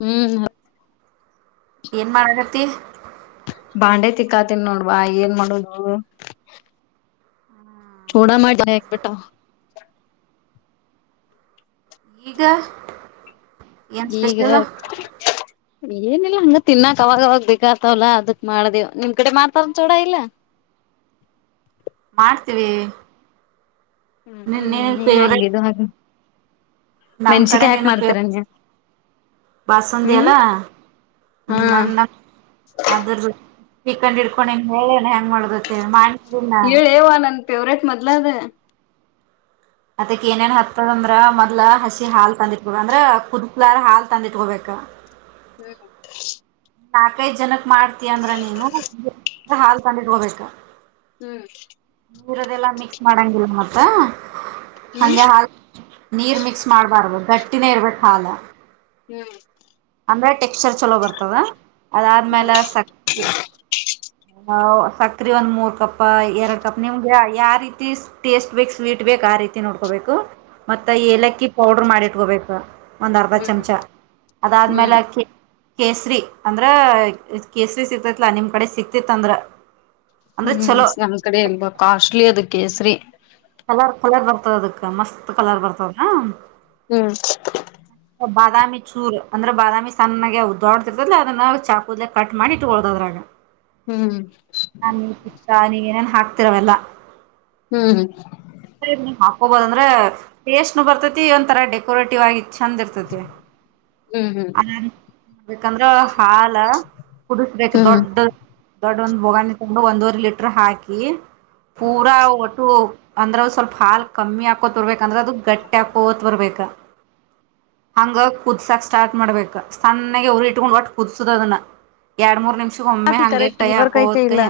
ಹ್ಮ್ ಮ ಏನ್ ಮಾಡಕತಿ. ಬಾಂಡೆ ತಿಕ್ಕಾತಿನ್ ನೋಡವಾ ಏನ್ ಮಾಡುದು. ಒಡ ಮಾಡ [inaudible] ಈಗ. ಏನ್ ಈಗ್ ಸ್ಪೆಷಲ್ ಹೇಳ್. ಏನಿಲ್ಲಾ ಹಂಗ ತಿನ್ನಾಕ್ ಅವಾಗ ಅವಾಗ ಬೇಕಾತವಲ್ಲ ಅದಕ್ ಮಾಡ್ದೇವ್ ನಿಮ್ ಕಡೆ ಮಾಡ್ತಾರ ಚೋಡ ಇಲ್ಲ. ಮಾಡ್ತೀವಿ. ಹ್ಮ್ ನಿನ್ ಹ್ಮ್ ನಿನ್ ನೀವ್ ಹೆಂಗಿದು ಹಾಗ ನಮ ಕಡೆ ಮೆಣ್ಸಿಕಾಯಿ ಹಾಕ್ ನೇನಪ್ ಮಾಡ್ತೀರ [unintelligible] ನೀವ್ ಬಾಸುಂಡಿ ಹ್ಮ್ ಎಲ್ಲ ಹಾ ನನ್ನ ಅದರ್ದು. ಈ ಕಂಡ್ ಇಡ್ಕೊಂಡಿನ್ ಹೇಳೇಣ ಹೆಂಗ್ ಮಾಡುದ್ ಅಂತ್ ಹೇಳಿ ಮಾಡ್ ಹೇಳೇ ಅವ್ವ ನನ್ ಫೇವ್ರೇಟ್ ಮೊದ್ಲ ಅದ. ಅದಕ್ ಏನೇನ್ ಹಾಕ್ತಾರಂದ್ರ ಮೊದ್ಲ ಹಸಿ ಹಾಲ್ ತಂದಿಟ್ಬೇಕ್ ಅಂದ್ರ ಕುದ್ಲಾರ್ ಹಾಲ್ ತಂದ್ ಇಟ್ಕೋಬೇಕ್. [inaudible] ಹ್ಮ್ ಹ್ಮ್. ನಾಕೈದ ಜನಕ್ ಮಾಡ್ತಯ ಅಂದ್ರ ನೀನು [unintelligible] ಹಾಲ್ ತಂದಿಟ್ಕೋಬೇಕು. ಹ್ಮ್. ಇರದೆಲ್ಲ ಮಿಕ್ಸ್ ಮಾಡಂಗಿಲ್ಲ ಮತ್ತ ಹಂಗೆ ಹಾಲ್ ನೀರ್ ಮಿಕ್ಸ್ ಮಾಡಬಾರ್ದು ಗಟ್ಟಿನೇ ಇರ್ಬೇಕು ಹಾಲ. ಹ್ಮ್ ಅಂದ್ರೆ ಟೆಕ್ಸ್ಚರ್ ಚಲೋ ಬರ್ತದ ಹ್ಮ್ ಹ್ಮ್ ಅದಾದ್ಮೇಲೆ ಸ ಆ ಸಕ್ರಿ ಒಂದ್ ಮೂರ್ ಕಪ್ಪ ಎರಡ್ ಕಪ್ ನಿಮ್ಗೆ ಆತ ಯಾವ ರೀತಿ ಟೇಸ್ಟ್ ಬೇಕ್ ಸ್ವೀಟ್ ಬೇಕ್ ಆ ರೀತಿ ನೋಡ್ಕೋಬೇಕು ಮತ್ತ ಏಲಕ್ಕಿ ಪೌಡರ್ ಮಾಡಿ ಇಟ್ಕೋಬೇ ಬೇಕ್ ಒಂದ್ ಅರ್ಧ ಹ್ಮ್ ಚಮಚ ಅದಾದ್ಮೇಲೆ ಹ್ಮ್ ಅಕ್ಕಿ ಕೇಸರಿ ಅಂದ್ರೆ ಕೇಸರಿ ಸಿಗ್ತತ್ಲ ನಿಮ್ಮ ಕಡೆ ಸಿಗ್ತಿತ್ತಂದ್ರ. ಹ್ಮ್ ನಮ ಕಡೆ ಎಲ್ ಕಾಸ್ಟ್ಲಿ ಅದ ಕೇಸರಿ. ಕಲರ್ ಕಲರ್ ಬರ್ತದ ಅದಕ್ಕೆ ಮಸ್ತ್ ಕಲರ್ ಬರ್ತದಲಾ. ಹ್ಮ್ ಬಾದಾಮಿ ಚೂರು ಅಂದ್ರೆ ಬಾದಾಮಿ ಸಣ್ಣಗೆ ದೊಡ್ಡದ್ ಇರ್ತೈತ್ಲ ಅದನ್ನ ಚಾಕೂದಲೆೇ ಕಟ್ ಮಾಡಿ ಇಟ್ಟಕೊಳ್ಳುದ್ ಅದರಾಗ. ಹ್ಮ್ [inaudible] ಪಿಸ್ತಾ ನೀವೇನೇನ್ ಹಾಕ್ತೀರಿ ಅವೆಲ್ಲಾ. ಹ್ಮ್. [unintelligible] ನೀವ್ ಹಾಕೋಬಹುದಂದ್ರೆ ಟೇಸ್ಟ್ ನು ಬರ್ತೈತಿ ಒಂತರಾ ಡೆಕೋರೇಟಿವ್ ಆಗಿ ಚಂದ್ ಇರ್ತೈತೆ ಹ್ಮ್ ಹ್ಮ್ [inaudible] ಮಾಡಬೇಕಂದ್ರ ಹಾಲ ಕುದಿಸಬೇಕ್ ಹ್ಮ್ ದೊಡ್ಡ ದೊಡ್ ಒಂದು ಬೋಗಣಿ ತಗೊಂಡು ಒಂದೂವರೆ ಲೀಟರ್ ಹಾಕಿ ಪೂರಾ ಒಟ್ಟು ಅಂದ್ರೆ ಸ್ವಲ್ಪ ಹಾಲ್ ಕಮ್ಮಿ ಹಾಕೋತ ಬರ್ಬೇಕಂದ್ರೆ ಅದು ಗಟ್ಟಿ ಹಾಕೋತ್ ಬರ್ಬೇಕ. ಹಂಗ ಕುದ್ಸಾಕ್ ಸ್ಟಾರ್ಟ್ ಮಾಡ್ಬೇಕಕ್ ಸಣ್ಣಾಗ ಹುರಿ ಇಟ್ಕೊಂಡ್ ಒಟ್ಟ ಕುದಸುದ ಅದನ್ನ ಎರಡ್ ಮೂರ್ ನಿಮಿಷ ಒಮ್ಮೆ ಹಂಗೆ ಕರೆಕ್ಟ್ ಕೈ ಹಾಕೋದ ಬರಕೈತೆ ಕೈ ಇಲ್ಲ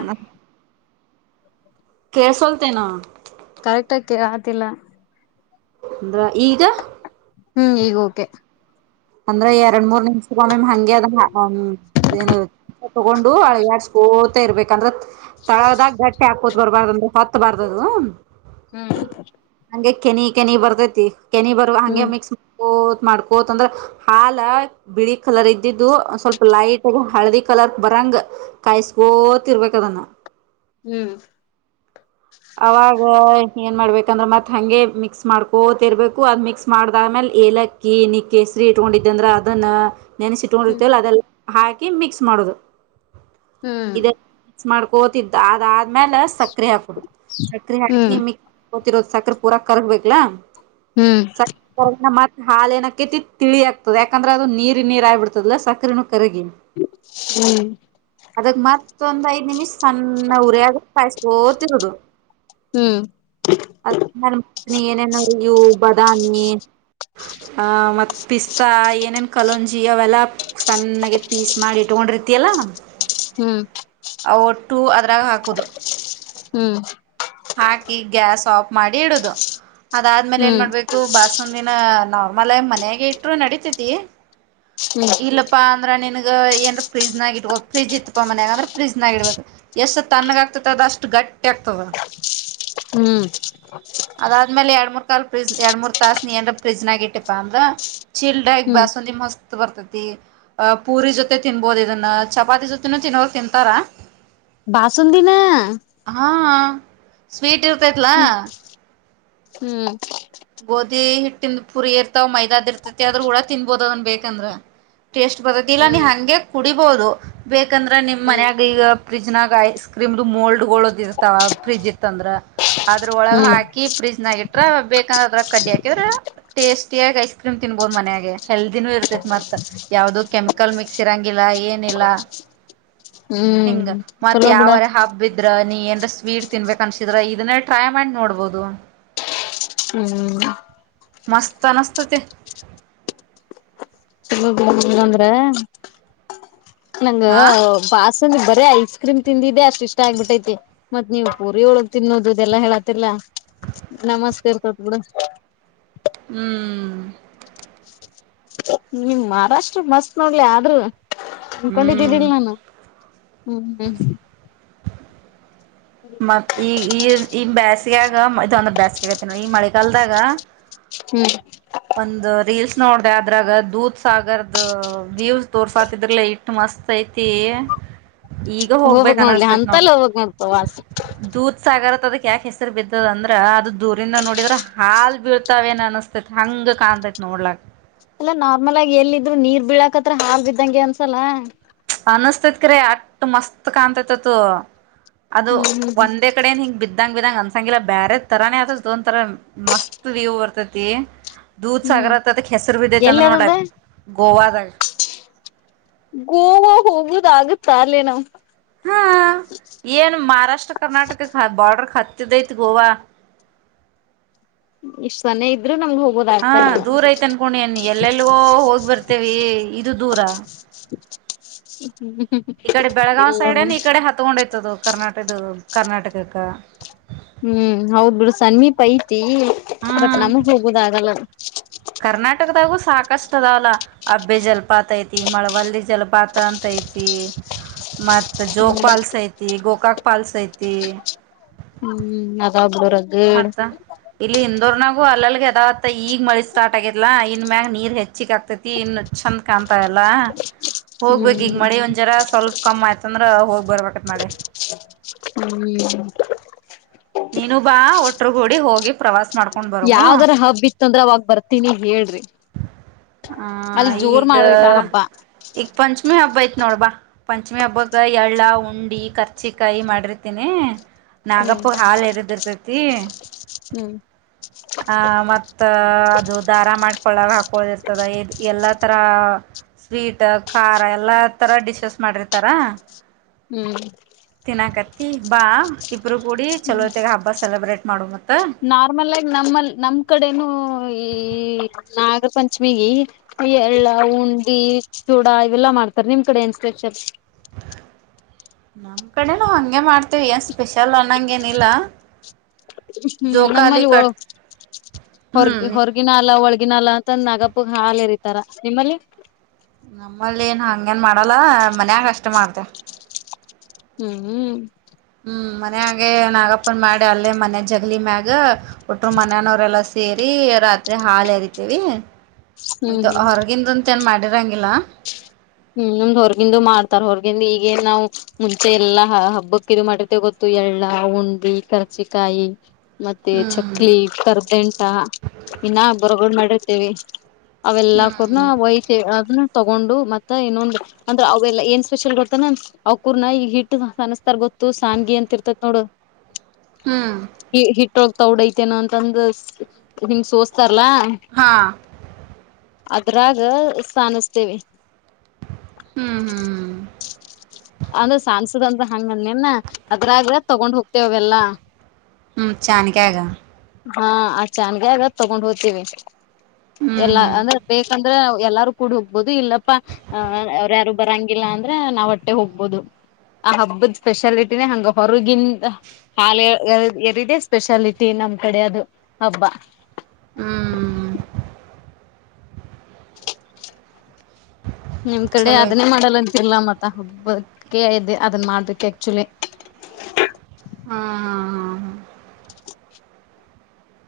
ಕೇಳುಸ್ವಂತೇನೋ ಕರೆಕ್ಟ್ ಆ ಆತಿಲ್ಲ ಅಂದ್ರ ಈಗ ಹ್ಮ್ ಈಗ ಓಕೆ ಅಂದ್ರೆ ಎರಡ್ ಮೂರ್ ನಿಮ್ಷದ ಮೇಮ್ ಹಂಗೆ ಅದನ್ನ ಏನು ತಗೊಂಡು ಅಳಗಡ್ಸ್ಕ ತ ಇರ್ಬೇಕಂದ್ರೆ ತಳದಾಗ ಗಟ್ಟಿ ಹಾಕೋತ್ ಬರ್ಬಾರ್ದ ಅಂದ್ರೆ ಹೊತ್ತಬಾರ್ದದು ಹ್ಮ ಹಂಗೆ ಕೆನಿ ಕೆನಿ ಬರ್ತೈತಿ ಕೆನಿ ಬರುವ ಹಂಗೆ ಹ್ಮ್ ಮಿಕ್ಸ್ ಮಾಡ್ಕೋ ಮಾಡ್ಕೋತ್ ಅಂದ್ರ ಹಾಲ ಬಿಳಿ ಕಲರ್ ಇದ್ದಿದ್ದು ಸ್ವಲ್ಪ ಲೈಟ್ಗ ಹಳದಿ ಕಲರ್ ಬರಂಗ ಕಾಯಸ್ ತಿರುವಕ್ಕದನ್ನ ಹ್ಮ್ ಅವಾಗ ಏನ್ ಮಾಡ್ಬೇಕಂದ್ರ ಮತ್ ಹಂಗೆ ಮಿಕ್ಸ್ ಮಾಡ್ಕೋತಿರ್ಬೇಕು ಅದ್ ಮಿಕ್ಸ್ ಮಾಡ್ದಾದ್ಮೇಲೆ ಏಲಕ್ಕಿ ನಿ ಕಸರಿ ಇಟ್ಕೊಂಡಿದ್ದ ಅಂದ್ರ ಅದನ್ನ ಹ್ಮ್ ನೆನಸಿಟ್ಕೊಂಡಿರ್ತೀವ ಅದೆಲ್ಲ ಹಾಕಿ ಮಿಕ್ಸ್ ಮಾಡೋದು ಹ್ಮ್ ಇದ ಮಾಡ್ಕೋತಿದ್ದ ಅದಾದ್ಮೇಲ ಸಕ್ರೆ ಹಾಕುದ ಸಕ್ರೆ ಹಾಕಿ ಹ್ಮ್ ಮಿಕ್ ಗೊತಿರೋದು ಸಕರೆೆ ಪೂರಾ ಕರ್ಗ್ಬೇಕಲಾ ಹ್ಮ್ ಸರೆ ಕರ್ಗನ ಮಾತ್ರ ಹಾಲಏನಕೇತಿ ತಿಳಿ ಆಗ್ತದೆ ಯಾಕಂದ್ರೆ ಅದು ನೀರಿ ನೀರು ಆಗ್ಬಿಡ್ತದಲ್ಲ ಸಕ್ರ ಕರುಗ ಹ್ಮ್ ಅದಕ್ಕೆ ಮಾತ್ ಮೊಂದ್ ಐ ನಿಮಿಷ ಸಣ್ಣ ಉರಿಯಾಗ ಕಾಯಸ್ಕೋತಿರದು ಹ್ಮ್ ಹ್ಮ್ ಅದ್ತನಿ ಏನೇನು ಅಯ್ಯವು ಬದಾಮಿ ಅಹ ಮತ್ತ್ ಪಿಸ್ತಾ ಏನೇನ್ ಕಲೋಂಜಿ ಅವೆಲ್ಲಾ ಸಣ್ಣಾಗ ಪೀಸ್ ಮಾಡಿಟ್ಟು ಪ್ ರೀತಿಯಲ್ಲಾ ಹ್ಮ್ ಆ ಒಟ್ಟು ಅದ್ರಾಗ ಹಾಕುದು ಹಾಕಿ ಗ್ಯಾಸ್ ಆಫ್ ಮಾಡಿ ಇಡುದು ಅದಾದ್ಮೇಲೆ ಏನ್ ಹ್ಮ್ ಮಾಡ್ಬೇಕು ಬಾಸುಂದಿನ ನಾರ್ಮಲ್ ಮನ್ಯಾಗ ಇಟ್ಟರು ನಡತತಿ ಹ್ಮ್ ಇಲ್ಲಪ್ಪಾ ಅಂದ್ರೆ ನಿನಗೆ ಏನ್ ಫ್ರಿಜ್ನಾಗ ಇಬೋ ಫ್ರಿಜ್ ಇತ್ತಪ್ಪ ಮನ್ಯಾಗ ಅಂದ್ರೆಫ್ರಿಜ್ನ ಆ ಇಡಬೇಕುಷ್ಟು ತನ್ಗ ಆಗ್ತ ಅದ ಅಷ್ಟು ಗಟ್ಟಿ ಆ ಹತ್ತವಾ ಹ್ಮ್ ಲ್ ಫ್ರಿಜ್ ಎರಡ್ ಮೂರ್ ತಾಸನಏನ ಫ್ರಿಜ್ನಾಗ ಇಟ್ಟಪ್ಪ ಅಂದ್ರ ಚಿಲ್ಡ್ಗ್ ಹ್ಮ್ ಬಾಸುಂದಿ ಮಸ್ತ್ ಬರ್ತತಿ ಅಹ ಪೂರಿ ಜೊತೆ ತಿನ್ಬೋದು ಇದನ್ನ ಚಪಾತಿ ಜೊತೆನ ತಿನ್ನವಾಗ ತಿಂತಾರಾ ಬಾಸಂದಿನ ಹಾ ಸ್ವೀಟ್ ಇರ್ತೈತ್ಲಾ ಹ್ಮ್ ಹ್ಮ್ ಗೋಧಿ ಹಿಟ್ಟಿಂದ ಪುರಿ ಇರ್ತಾವ ಮೈದಾದ್ ಇರ್ತತಿ ಆದದ್ರೂ ಕೂಡ ತಿನ್ಬೋದ ಅದನ್ ಬೇಕಂದ್ರ ಟೇಸ್ಟ್ ಬರ್ತಿ ಇಲ್ಲ ನೀ ಹ್ಮ್ ಹಗೆ ಕುಡಿಬಹುದು ಬೇಕಂದ್ರೆ ನಿಮ್ ಹ್ಮ್ ಮನ್ಯಾಗ ಈಗ ಫಿಜ್ನಾಗ ಐಸ್ ಕ್ರೀಮ್ದು ಮೋಲ್ಡ್ ಹಗಳದ ಇರ್ತಾವ ಫ್ರಿಜ್ ಇತ್ತ ಅಂದ್ರ ಅದ್ರೊಳಗ್ ಹ್ಮ್ ಹಾಕಿ ಫ್ರಿಜ್ ನಾಗ ಇಟ್ರ ಬೇಕ ಯಾ್ರದ್ರ ಕಡ್ಡಿಕಿದ್ರೆಟೇಸ್ಟಿಯಾಗಿ ಐಸ್ ಕ್ರೀಮ್ ತಿನ್ಬಹದು ಮನ್ಯೆ ಹೆಲ್ದಿನೂ ಇರ್ತೈ ಮತ್ತತ್ ಯಾವವುದೋ ಕೆಮಿಕಲ್ ಮಿಕ್ಸ್ ಇರಂಗಿಲ್ಲ ಏ ಹ ಹಿಂಗ ಮತ್ ಯಾವರ ಹಬ್ಬಿದ್ರ ನೀ ಏನ್ ಸ್ವೀಟ್ ತಿನ್ಬೇಕ ಅನ್ಸಿದ್ರ ಇದನ್ನೇ ಟ್ರೈ ಮಾಡಿ ನೋಡ್ಬೋದು ಹ್ಮ್ ಮಸ್ತ ನಸ್ತ ತ ತುಂಬಾ ಅಂದ್ರೆ ನಂಗ ಹಾ ಬ ಸ ನೀ ಬರೀ ಐಸ್ ಕ್ರೀಮ್ ತಿಂದಿದ್ದೆ ಅಷ್ಟ ಇಷ್ಟ ಆಗ್ಬಿಟ್ಟೈತಿ ಮತ್ ನೀವು ಪೂರಿ ಒಳಗ್ ತಿನ್ನೋದು ಇದೆಲ್ಲ ಹೇಳತಿಲ್ಲಾ ನಮಸ್ಕಾರರ್ತತ್ ಕೂಡ ಹ್ಮ್ ನಿಮ್ ಮಹಾರಾಷ್ಟ್ರ ಮಸ್ತ್ ನೋಡ್ಲಿ ಆದ್ರೂ ಹ್ಮ್ ಅನ್ಕೊಂಡಿದ್ದಿದ್ದಿಲ್ಲ ನಾನು ಹ್ಮ್ ಹ್ಮ್ ಮತ್ ಈ ಈ ಈ ಬೇಸ್ಗಯಾಗ ಮ ಇದೊಂದ ಬೇಸ್ಗೆ ಆಗತಿ ನ ಈ ಮಳೆಗಾಲದಾಗ ಹ್ಮ್ ಒಂದು ರೀಲ್ಸ್ ನೋಡ್ದ ಅದ್ರಾಗ ದೂತ್ ಸಾಗರ್ದ ವ್ಯವ್ ತೋರ್ಸಾತ ಇದ್ರಲ್ಲ ಇಟ್ ಮಸ್ತ್ ಐತಿ ಈಗ ಹೋಗ್ಬೇಕ ಹೋಗ್ಬಕ್ ನೋಡ್ಲಿ ಅನಸ್ತೇತ್ ನೋ ಅಂತಲ್ಲ ಹೋಗ್ಬಕ್ ನೋಡ್ ಪ್ರವಾಸ ದೂದ ಸಾಗರ ಯಾಕೆ ಹೆಸರು ಬಿದ್ದದ ಅಂದ್ರೆ ಅದು ದೂರಿಂದ ನೋಡಿದ್ರೆ ಹಾಲ್ ಬೀಳ್ತಾವೇನ ಅನಿಸತೇತ್ ಹಂಗ ಕಾಣ ನೋಡ್ಲ ಎಲ್ಲಾ ನಾರ್ಮಲ್ ಆಗಿ ಎಲ್ಲ ಇದ್ರು ನೀರ್ ಬೀಳಕತ್ರ ಹಾಲ್ ಬಿದ್ದಂಗೆ ಅನ್ಸಲ್ಲ ಅನಸ್ತೈತ್ ಕ್ರ ಅಟ್ ಮಸ್ತ್ ಕಾಣ್ತತ್ತ್ ಅದು ಹ್ಮ್ ಹ್ಮ್ ಹ್ಮ್ ಒಂದೇ ಕಡೆನ್ ಹಿಂಗಗೆ ಬಿದ್ದಂಗ ಬಿದ್ದಂಗ ಅಂತ ಸಂಗಿಲ್ಲ ಬ್ಯರೆ ತರಾನೆ ಆತಲ್ಲ ದೊನ್ ತರ ಮಸ್ತ್ ವ್ಯೂ ಬರ್ತತಿ ದೂದ್ ಹ್ಮ್ ಸಾಗರತತ್ ಅದಕ್ ಹೆಸರು ಬಿದೆೈತೆ ಅಂದ್ರೆ ನೋಡ್ಲ ಎಲ್ಲದದ ಗೋವಾದಾಗ ಗೋವಾ ಹೋಗುದ ಆಗುತ್ತ ಅಲ್ಲೇ ನಾವ್ ಹಾ ಏನ್ ಮಹಾರಾಷ್ಟ್ರ ರಾಷ್ಟ್ರ ಕರ್ನಾಟಕ ಬಾರ್ರ್ಡಕ್ ಹತ್ತದಐತ್ ಗೋವಾ ಇಷ್ಟ್ ಚನ ಇದ್ರು ನಮ್ಗ್ ಹೋಗೋದ ಹಾ ಆಗ್ತಾ ಇಲ್ಲ ದೂರಯ್ತಿ ಅನ್ಕೋಂಡಿ ಎನ್ ಎಲ್ಲೆಲ್ಗೋ ಹೋಗ್ ಬರ್ತೇವಿ ಇದು ದೂರ ಹ ಈ ಕಡೆ ಬೆಳಗಾವ್ ಸೈಡ್ ಏನ್ ಈ ಕಡೆ ಹತ್ಗೊಂಡೈತ್ ಅದು ಕರ್ನಾಟದ ಕರ್ನಾಟಕಕ್ಕ ಹ್ಮ್ ಹೌದ್ ಬಿಡು ಸಮೀಪ ಐತಿ ಬಟ್ ಹ್ಮ್ ನಮಗ್ ಹೋಗುದ ಆಗಲ್ಲ ಇತದಲ್ಲ ಹಬ್ಬೆ ಜಲಪಾತ ಐತಿ ಮಳವಲ್ಲಿ ಜಲಪಾತ ಅಂತ ಐತಿ ಮತ್ತು ಜೋಗ ಹ್ಮ್ ಪಾಲ್ಸ್ ಐತಿ ಗೋಕಾಕ್ ಪಾಲ್ಸ್ ಐತಿ ಹ್ಮ್ ಅದಾವ ಬಿಡು ರಗಡ್ ಮತ್ತ ಇಲ್ಲಿ ಇಂದೋರ್ನಾಗು ಅಲ್ಲಲ್ಗೆ ಅದಾವತ್ತ ಈಗ ಮಳಿ ಸ್ಟಾರ್ಟ್ ಆಗೈತ್ಲಾ ಇ ಇನ್ ಮ್ಯಾಗ ನೀರ್ ಹೆಚ್ಚಿ ಗ್ ಆಗ್ತೈತಿ ಇನ್ನು ಚಂದ ಕಾಣ್ತವ ಎಲ್ಲ ಹೋಗ್ಬೇಕೇ ಈಗ ಹ್ಮ್ ಮಳೆ ಒಂದ್ ಜರ ಸ್ವಲ್ಪ ಕಮ್ ಆಯ್ತಂದ್ರ ಹೋಗ್ ಬರ್ಬೇಕತ್ ಮಾಡೇವ್ ಹ್ಮ್ ನೀನು ಬಾ ಒಟ್ರುಗೂಡಿ ಹೋಗಿ ಪ್ರವಾಸ ಮಾಡ್ಕೊಂಡ್ ಬರೂಮು ತುಂದ್ರಬಾಗ್ ಬರ್ತೀನಿ ಹೇಳ್ರಿ ಹ ಅಲ್ಲಿ ಜೋರ್ ಈಗ ಮಾಡ್ಬೇಕ ಹಬ್ಬ ಈಗ ಪಂಚಮಿ ಹಬ್ಬ ಐತ್ ನೋಡ್ಬಾ ಪಂಚಮಿ ಹಬ್ಬಕ್ಕ ಎಳ್ಳ ಉಂಡಿ ಕರ್ಚಿಕಾಯಿ ಮಾಡಿರ್ತೀನಿ ಹ್ಮ್ ನಾಗಪ್ಪಗ್ ಹಾಲ್ ಎರಿದ್ ಇರತೈತಿ ಹ್ಮ್ ಹ ಮತ್ತ ಅದು ದಾರ ಮಾಡ್ ಕೊಳ್ಳಗ ಹಾಕೊಳಿರ್ತದ ಎಲ್ಲಾ ತರ ಸ್ವೀಟ್ ಖಾರ ಎಲ್ಲಾ ತರ ಡಿಶಸ್ ಮಾಡಿರ್ತಾರಾ ಹ್ಮ್ ತಿನ ಕತ್ತಿ ಬಾ ಇಬ್ರು ಕೂಡಿ ಚಲೋತೆಗ ಹಬ್ಬ ಸೆಲೆಬ್ರೇಟ್ ಮಾಡುಮ ನಾರ್ಮಲ್ ಆಗಿ ನಮ್ಮಲ್ ನಮ್ ಕಡೆನು ಈ ನಾಗ ಪಂಚಮಿಗಿ ಎಳ್ಳ ಉಂಡಿ ಚೂಡ ಇವೆಲ್ಲಾ ಮಾಡ್ತಾರೆ ನಿಮ್ ಕಡೆ ಎನ್ ಸ್ಪೆಷಲ್ ನಮ್ ಕಡೆನ ಹಂಗೆ ಮಾಡ್ತೀವಿ ಸ್ಪೆಷಲ್ ಅನ್ನಂಗ ಏನ್ ಇಲ್ಲ ಹ್ಮ್ ನಮ್ಮಲ್ಲಿ ಹೊರಗ ಹ್ಮ್ ಹೊರಗಿನ ಅಲ್ಲ ಒಳಗ [unintelligible] ಆಗಿನಲ್ಲ ತಂದ್ ನಾಗಪ್ಪಗ್ ಹಾಲ ಎರಿತಾರ ನಿಮ್ಮಲ್ಲಿ ನಮ್ಮಲ್ಲಿ ಏನ್ ಹಂಗೇನ್ ಮಾಡಲ್ಲ ಮನ್ಯಾಗ ಅಷ್ಟ ಮಾಡ್ತೆವ್ ಹ್ಮ್ ಹ್ಮ್ ಮನ್ಯಾಗೆ ನಾಗಪ್ಪನ್ ಮಾಡಿ ಅಲ್ಲೇ ಮನೆ ಜಗ್ಲಿ ಮ್ಯಾಗ ಹೊಟ್ರು ಮಾನ್ಯನವರೆಲ್ಲ ಸೇರಿ ಸೇರಿ ರಾತ್ರಿ ಹಾಲ ಹೆರಿತೇವಿ ಹ್ಮ್ ಮುಗಿತು ಹ್ಮ್ ಹೊರಗಿಂದಂತ ಏನ್ ಮಾಡ ಮಾಡಿಡಂಗಿಲ್ಲ ಹ್ಮ್ ನಮ್ದ್ ಹೊರ್ಗಿಂದು ಮಾಡ್ತಾರ್ ಹೊರ್ಗಿಂದು ಈಗೇ ನಾವ್ ಮುಂಚೆ ಎಲ್ಲಾ ಹಬ್ಬಕ್ ಇದು ಮಾಡಿರ್ತೆವ್ ಗೊತ್ತು ಎಳ್ಳ ಉಂಡಿ ಕರ್ಜಿಕಾಯಿ ಮತ್ತೆ ಹ್ಮ್ ಚಕ್ಲಿ ಕರ್ದೆಂಟ ಇನ್ನ ಬರಗೋಡ್ ಮಾಡಿರ್ತೇವೆ ಅವೆಲ್ಲಾ ಕೂರ್ನ ಹ್ಮ್ ವೈಟೆ ಅದನ್ನ ತಗೊಂಡು ಮತ್ತ್ ತ್ತ್ ಇನ್ನೊಂದ ಅಂದ್ರೆ ಅವೆಲ್ಲ ಏನ್ ಸ್ಪೆಷಲ್ ಗೊತ್ತನ ಅವಕೂರ್ ನ ಈ ಹಿಟ್ ಅನುಸ್ತಾರ ಗೊತ್ತು ಸಾಂಗಿ ಅಂತ ರ್ತಿತ್ ನೋಡು ಹ ಟ್ಟೋಗ ತೊಡೈತೆೇನ ಅಂತಂದು ಹಿಂಗ್ ಸೋಸ್ತಾರಲ್ಲ ಹಾ ಅದ್ರಾಗ ಸಾನಿಸತ್ತೀವಿ ಹ್ಮ್ ಹ್ಮ್ ಹ್ಮ್ ಅದು ಸನ್ಸದಂತ ಹಂಗಂದ ನೆನ್ ಅದ್ರಾಗ ತಗೊಂಡ್ ಹೋಗ್ತೀತ್ವಿ ಅವೆಲ್ಲಾ ಹ್ಮ್ ಚಾನಿಕ್ಯಾಗ ಹಾ ಆ ಚಾನಕ್ಯಾಗ ತಗೊಂಡ್ ಹೋಗ್ತೀವಿ ಹ್ಮ್ ಎಲ್ಲಾ ಹ್ಮ್ ಅಂದ್ರೆ ಬೇಕು ಅಂದ್ರೆ ಎಲ್ಲಾರು ಕೂಡ ಹೋಗ್ಬೋದು ಇಲ್ಲಪ್ಪಾ ಅ ಅವ್ರ ಯಾರು ಬರಂಗಿಲ್ಲ ಅಂದ್ರೆ ನಾವಟ್ಟೆ ಹೋಗ್ಬೋದು. ಆ ಹಬ್ಬದ ಸ್ಪೆಷಾಲಿಟಿನೇ ಹಂಗ ಹೊರಗಿಂದ ಹಾಲೆ ಎರ್ ಎರಡೇ ಸ್ಪೆಷಾಲಿಟಿ ನಮ್ ಕಡೆ ಅದು ಹಬ್ಬ ಹ್ಮ್ ನಿಮ್ ಕಡೆ ಚಲೋ ಅದನ್ನೇ ಐತಿ ಮಾಡಲ್ಲಂತಿಯಲ್ಲ ಮತ್ತೆ ಹಬ್ಬಕ್ಕೆ ಇದೆ ಅದನ್ನ ಮಾಡಬೇಕ್ ಆಕ್ಚುಲಿ ಹಾ ಹಾ [unintelligible]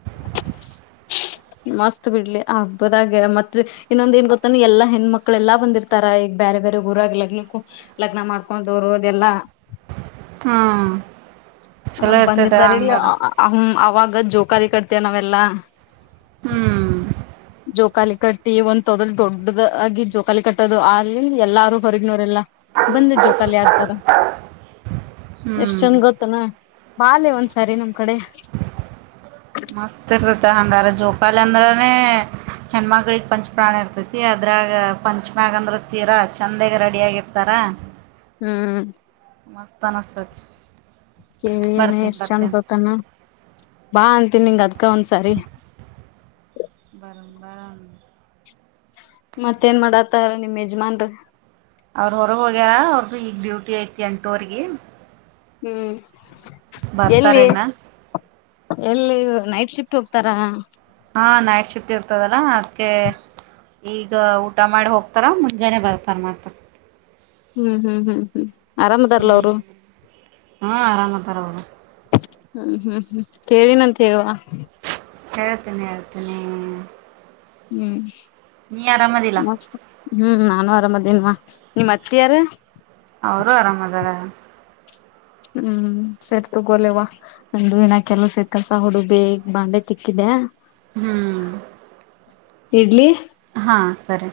[unintelligible] ಮಸ್ತ್ ಬಿಡ್ಲೆ ಆ ಹಬ್ಬದಾಗ ಮತ್ತ್ ಇನ್ನೊಂದು ಏನ್ ಗೊತ್ತಾನೊ ಎಲ್ಲಾ ಹೆಣ್ಣ್ಮಕ್ಳ ಎಲ್ಲಾ ಬಂದಿರ್ತಾರ ಈಗ ಬೇರೆ ಬೇರೆ ಗುರಾಗಿ ಲಗ್ನ ಮಾಡ್ಕೊಂಡೊರು ಅದೆಲ್ಲಾ ಹಾ ಹ ಚಲೋ ಇರ್ತೈತೆ ಬಂದಿರ್ತಾರೆ ಇಲ್ಲಿ ಹಂಗಾರ ಅ ಅವಾಗ ಜೋಕಾಲಿ ಕಟ್ತೇ ನಾವೆಲ್ಲಾ ಹ್ಮ್ ಜೋಕಾಲಿ ಕಟ್ಟಿ ಒಂದ್ ತೊದಲ್ ದೊಡ್ಡದು ಆಗಿ ಜೋಕಾಲಿ ಕಟ್ಟದು ಅಲ್ಲಿ ಎಲ್ಲಾರು ಹೊರಗಿನೋರೆಲ್ಲ ಬಂದು ಜೋಕಲಿ ಆಡ್ತಾರ ಎಷ್ಟ್ ಚಂದ್ ಹ್ಮ್ ಗೊತ್ತೆನಾ ಬಾಲೆ ಒಂದ್ಸರಿ ನಮ್ದ್ ಮಸ್ತ್ ಇರುತ್ತ ಹಂಗಾರ ಜೋ ಪಲ್ ಅಂದ್ರನೇ ಹೆಣ್ಮಕ್ಕಳಿಗೆ ಪಂಚ ಪ್ರಾಣ ಇರ್ತೈತಿ ಅದ್ರಾಗ ಪಂಚಮ್ಯಗ ಅಂದ್ರೆ ತೀರ ಚಂದಾಗೆ ರೆಡಿ ಆಗಿರ್ತಾರಾ ಹ್ಮ್ ಮಸ್ತ್ ಅನ್ಸುತ್ತೈತಿ ಕೇಳಿನೆ ಎಷ್ಟ್ ಚಂದ್ ಗೊತಾನೊ ಬಾ ಅಂತಿನಿ ನಿಂಗ ಅದ್ಕ ಒಂದ್ಸಾರಿ [unintelligible] ಬರ ಬಾ ಮತ್ತೇನ್ ಮಾಡಾತರ ನಿಮ್ಮ್ ಯಜಮಾನ್ರು ಅವ್ರ ಹೊರ ಹೋಗ್ಯಾರ ಅವ್ರ್ದ ಈಗ್ ಡ್ಯೂಟಿ ಐತಿ ಎಂಟುವ್ರಗಿ ಹ್ಮ್ ಎಲ್ಲಿ ಎಲ್ಲಿ ನೈಟ್ ಶಿಫ್ಟ್ ತು ಹೋಗ್ತಾರಾ ಆ ನೈಟ್ ಶಿಫ್ಟ್ ಇರ್ತದೆನ ಅದ್ಕೆ ಈಗ ಊಟ ಮಾಡಿ ಹೋಗ್ತಾರ ಮುಂಜಾನೆ ಬರ್ತಾರ ಮತ್ತೆ ಹ್ಮ್ ಹ್ಮ್ ಹ್ಮ್ ಹ್ಮ್ ಆರಾಮದಾರ್ಲ ಹ್ಮ ಅವರು ಹಾ ಆರಾಮ್ ತರ ಅವರು ಹ್ಮ್ ಹ್ಮ್ ಹ್ಮ್ ಕೇಳಿನಂತ ಹೇಳ ಕೇಳ್ತೀನಿ ಹೇಳ್ತೀನಿ ಹ್ಮ್ ನೀ ಆರಾಮದಿಲ್ಲ ಮ ಹ್ಮ್ ನಾನು ಅರಾಮದ್ದೀನಿ ಇಲ್ವಾ ನಿಮ್ಮ್ ಅತ್ತೆ ಯಾರ್ ಅವರು ಆರಾಮ್ ಆದಾರ ಹ್ಮ್ ಸೇರ್ ತಗೋಳವ ಒಂದು ಕೆಲಸ ಸೇರ್ಕಲ್ಸ ಹುಡುಗಿ ಬಾಂಡೆ ತಿಕ್ಕಿದೆ ಹ್ಮ್ ಇಡ್ಲಿ ಹಾಂ ಸರಿ